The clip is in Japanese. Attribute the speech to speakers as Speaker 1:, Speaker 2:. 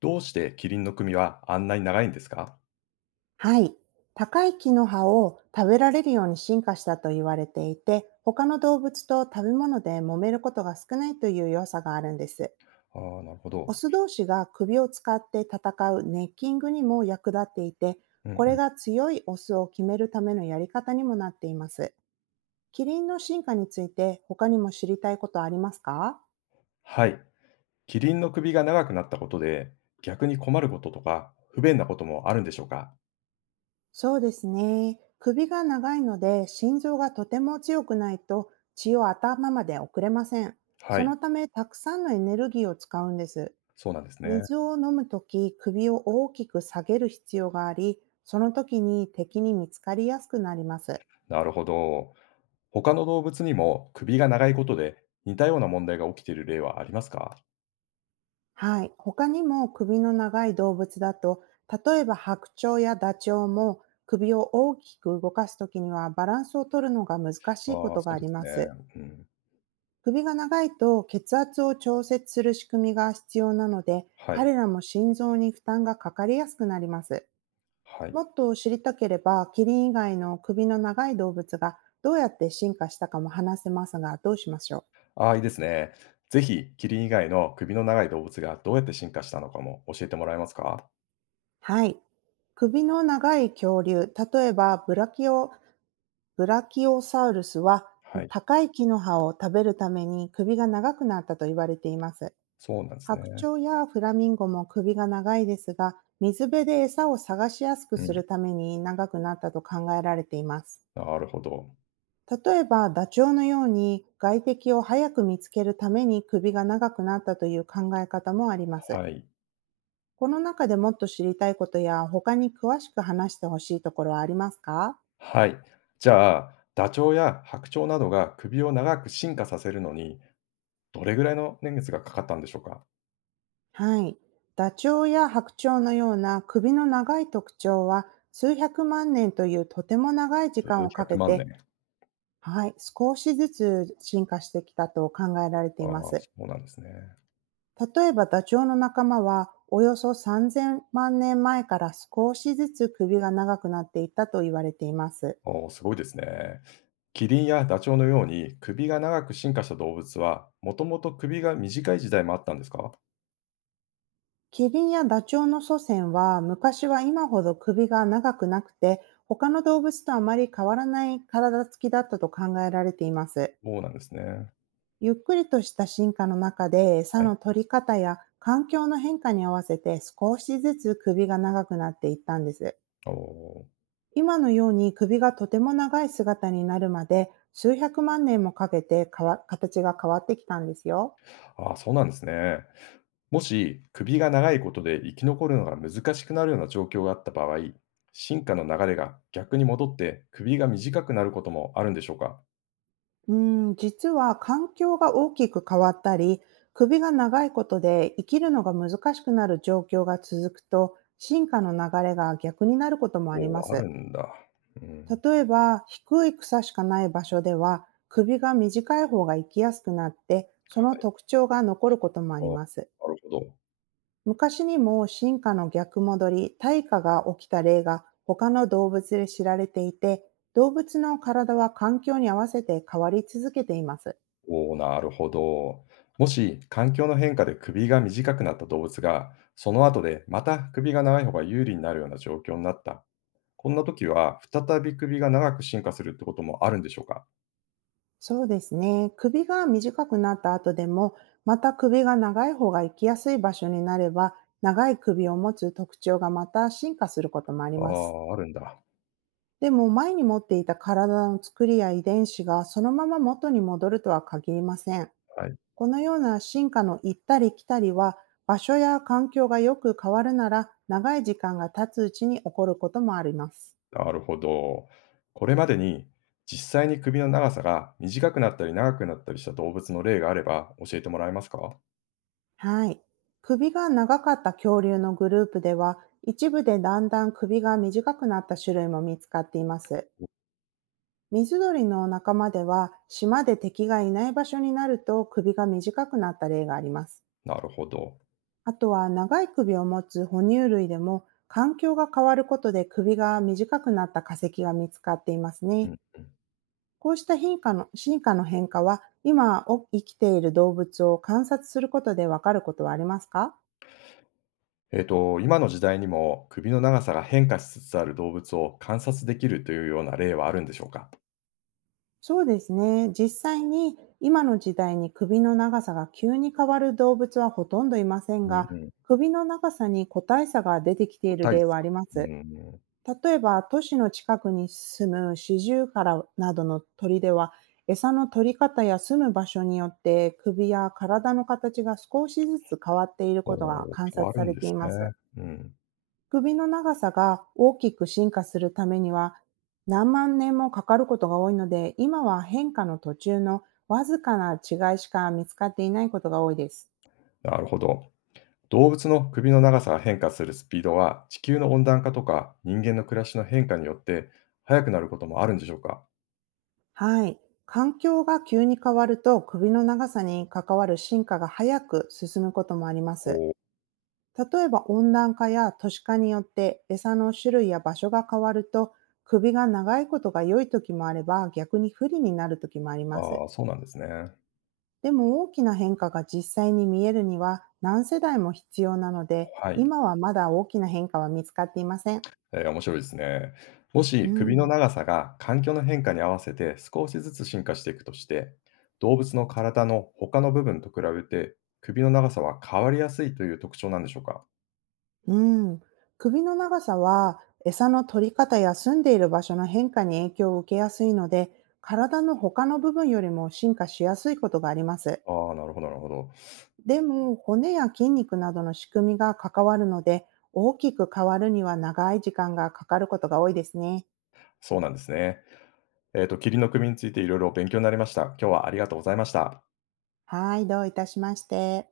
Speaker 1: どうしてキリンの首はあんなに長いんですか？
Speaker 2: はい。高い木の葉を食べられるように進化したと言われていて、他の動物と食べ物で揉めることが少ないという良さがあるんです。
Speaker 1: ああー、なるほ
Speaker 2: オ
Speaker 1: ど。
Speaker 2: ス同士が首を使って戦うネッキングにも役立っていて、
Speaker 1: うん
Speaker 2: こ
Speaker 1: う
Speaker 2: れ
Speaker 1: ん。
Speaker 2: が強いオスを決めるためのやり方にもなっています。キリンの進化について他にも知りたいことありますか？
Speaker 1: はい。キリンの首が長くなったことで、逆に困ることとか、不便なこともあるんでしょうか？
Speaker 2: そうですね。首が長いので、心臓がとても強くないと血を頭まで送れません。
Speaker 1: は
Speaker 2: そ
Speaker 1: い、
Speaker 2: のため、たくさんのエネルギーを使うんです。
Speaker 1: そうなんですね。
Speaker 2: 水を飲むとき、首を大きく下げる必要があり、その時に敵に見つかりやすくなります。
Speaker 1: なるほど。他の動物にも首が長いことで、似たような問題が起きている例はありますか？
Speaker 2: はい。他にも首の長い動物だと、例えば白鳥やダチョウも首を大きく動かすときにはバランスを取るのが難し
Speaker 1: ああ
Speaker 2: いこ
Speaker 1: ー、
Speaker 2: とが
Speaker 1: そう
Speaker 2: あ
Speaker 1: で
Speaker 2: り
Speaker 1: す
Speaker 2: ま
Speaker 1: ね。
Speaker 2: す。
Speaker 1: うん。
Speaker 2: 首が長いと血圧を調節する仕組みが必要なので、
Speaker 1: はい、
Speaker 2: 彼らも心臓に負担がかかりやすくなります。
Speaker 1: はい。
Speaker 2: もっと知りたければ、キリン以外の首の長い動物がどうやって進化したかも話せますが、どうしましょう？
Speaker 1: ああ、いいですね。ぜひキリン以外の首の長い動物がどうやって進化したのかも教えてもらえますか？
Speaker 2: はい。首の長い恐竜、例えばブラキオ、ブラキオサウルスは、
Speaker 1: はい、
Speaker 2: 高い木の葉を食べるために首が長くなったと言われています。
Speaker 1: そうなんです
Speaker 2: 白
Speaker 1: ね。
Speaker 2: 鳥やフラミンゴも首が長いですが、水辺で餌を探しやすく
Speaker 1: う
Speaker 2: する
Speaker 1: ん。
Speaker 2: ために長くなったと考えられています。
Speaker 1: なるほど。
Speaker 2: 例えば、ダチョウのように外敵を早く見つけるために首が長くなったという考え方もあります。
Speaker 1: はい。
Speaker 2: この中でもっと知りたいことや他に詳しく話してほしいところはありますか？
Speaker 1: はい。じゃあ、ダチョウや白鳥などが首を長く進化させるのに、どれぐらいの年月がかかったんでしょうか？
Speaker 2: はい。ダチョウや白鳥のような首の長い特徴は数百万年というとても長い時間を
Speaker 1: 数
Speaker 2: かけ
Speaker 1: 百万
Speaker 2: て、
Speaker 1: 年。
Speaker 2: はい、少しずつ進化してきたと考えられてい
Speaker 1: ああ、
Speaker 2: ます。
Speaker 1: そうなんですね。
Speaker 2: 例えばダチョウの仲間はおよそ3000万年前から少しずつ首が長くなっていったと言われています。
Speaker 1: おお、すごいですね。キリンやダチョウのように首が長く進化した動物は、もともと首が短い時代もあったんですか？
Speaker 2: キリンやダチョウの祖先は昔は今ほど首が長くなくて、他の動物とあまり変わらない体つきだったと考えられています。
Speaker 1: そうなんですね。
Speaker 2: ゆっくりとした進化の中で餌
Speaker 1: はい。
Speaker 2: の取り方や環境の変化に合わせて少しずつ首が長くなっていったんです。
Speaker 1: おお。
Speaker 2: 今のように首がとても長い姿になるまで数百万年もかけて形が変わってきたんですよ。
Speaker 1: ああ、そうなんですね。もし、首が長いことで生き残るのが難しくなるような状況があった場合、進化の流れが逆に戻って首が短くなることもあるんでしょうか？
Speaker 2: うん、実は環境が大きく変わったり、首が長いことで生きるのが難しくなる状況が続くと、進化の流れが逆になることもあり
Speaker 1: お
Speaker 2: ま
Speaker 1: お、あ
Speaker 2: す。
Speaker 1: るんだ。うん。
Speaker 2: 例えば、低い草しかない場所では、首が短い方が生きやすくなって、そ
Speaker 1: は
Speaker 2: の
Speaker 1: い。
Speaker 2: 特徴が残ることもあ
Speaker 1: あ、
Speaker 2: ります。
Speaker 1: なるほど。
Speaker 2: 昔にも進化の逆戻り、退化が起きた例が他の動物で知られていて、動物の体は環境に合わせて変わり続けています。
Speaker 1: おお、なるほど。もし、環境の変化で首が短くなった動物が、その後でまた首が長い方が有利になるような状況になった。こんな時は、再び首が長く進化するってこともあるんでしょうか？
Speaker 2: そうですね。首が短くなった後でも、また首が長い方が生きやすい場所になれば、長い首を持つ特徴がまた進化することもあり
Speaker 1: あ
Speaker 2: ます。
Speaker 1: あ、あるんだ。
Speaker 2: でも前に持っていた体の作りや遺伝子がそのまま元に戻るとは限りません。
Speaker 1: はい。
Speaker 2: このような進化の行ったり来たりは、場所や環境がよく変わるなら、長い時間が経つうちに起こることもあります。
Speaker 1: なるほど。これまでに実際に首の長さが短くなったり長くなったりした動物の例があれば教えてもらえますか？
Speaker 2: はい。首が長かった恐竜のグループでは、一部でだんだん首が短くなった種類も見つかっています。水鳥の仲間では、島で敵がいない場所になると首が短くなった例があります。
Speaker 1: なるほど。
Speaker 2: あとは長い首を持つ哺乳類でも、環境が変わることで首が短くなった化石が見つかっています
Speaker 1: うん
Speaker 2: ね。
Speaker 1: うん。
Speaker 2: こうした変化の進化の変化は、今を生きている動物を観察することでわかることはありますか？
Speaker 1: 今の時代にも首の長さが変化しつつある動物を観察できるというような例はあるんでしょうか？
Speaker 2: そうですね。実際に今の時代に首の長さが急に変わる動物はほとんどいません
Speaker 1: うん
Speaker 2: が、
Speaker 1: うん。
Speaker 2: 首の長さに個体差が出てきて
Speaker 1: 個
Speaker 2: いる
Speaker 1: 体
Speaker 2: 例
Speaker 1: 差。
Speaker 2: はありま
Speaker 1: うん
Speaker 2: す。
Speaker 1: うん。
Speaker 2: 例えば、都市の近くに住むシジュウカラなどの鳥では、餌の取り方や住む場所によって首や体の形が少しずつ変わっていることが
Speaker 1: おー
Speaker 2: 観
Speaker 1: 変わ
Speaker 2: 察
Speaker 1: る
Speaker 2: され
Speaker 1: んで
Speaker 2: て
Speaker 1: す
Speaker 2: い
Speaker 1: ね。
Speaker 2: ます。
Speaker 1: うん。
Speaker 2: 首の長さが大きく進化するためには何万年もかかることが多いので、今は変化の途中のわずかな違いしか見つかっていないことが多いです。
Speaker 1: なるほど。動物の首の長さが変化するスピードは地球の温暖化とか人間の暮らしの変化によって速くなることもあるんでしょうか？
Speaker 2: はい。環境が急に変わると首の長さに関わる進化が早く進むこともあります。
Speaker 1: こう、
Speaker 2: 例えば温暖化や都市化によって餌の種類や場所が変わると、首が長いことが良い時もあれば逆に不利になる時もあります。
Speaker 1: ああ、そうなんですね。
Speaker 2: でも大きな変化が実際に見えるには何世代も必要なので、
Speaker 1: はい。
Speaker 2: 今はまだ大きな変化は見つかっていません。
Speaker 1: えー面白いですね。も
Speaker 2: う
Speaker 1: し首の
Speaker 2: ん。
Speaker 1: 長さが環境の変化に合わせて少しずつ進化していくとして、動物の体の他の部分と比べて、首の長さは変わりやすいという特徴なんでしょうか？
Speaker 2: うん。首の長さは餌の取り方や住んでいる場所の変化に影響を受けやすいので、体の他の部分よりも進化しやすいことがあります。
Speaker 1: ああ、なるほどなるほど。
Speaker 2: でも骨や筋肉などの仕組みが関わるので、大きく変わるには長い時間がかかることが多いですね。
Speaker 1: そうなんですね。キリンの首についていろいろ勉強になりました。今日はありがとうございました。
Speaker 2: はい、どういたしまして。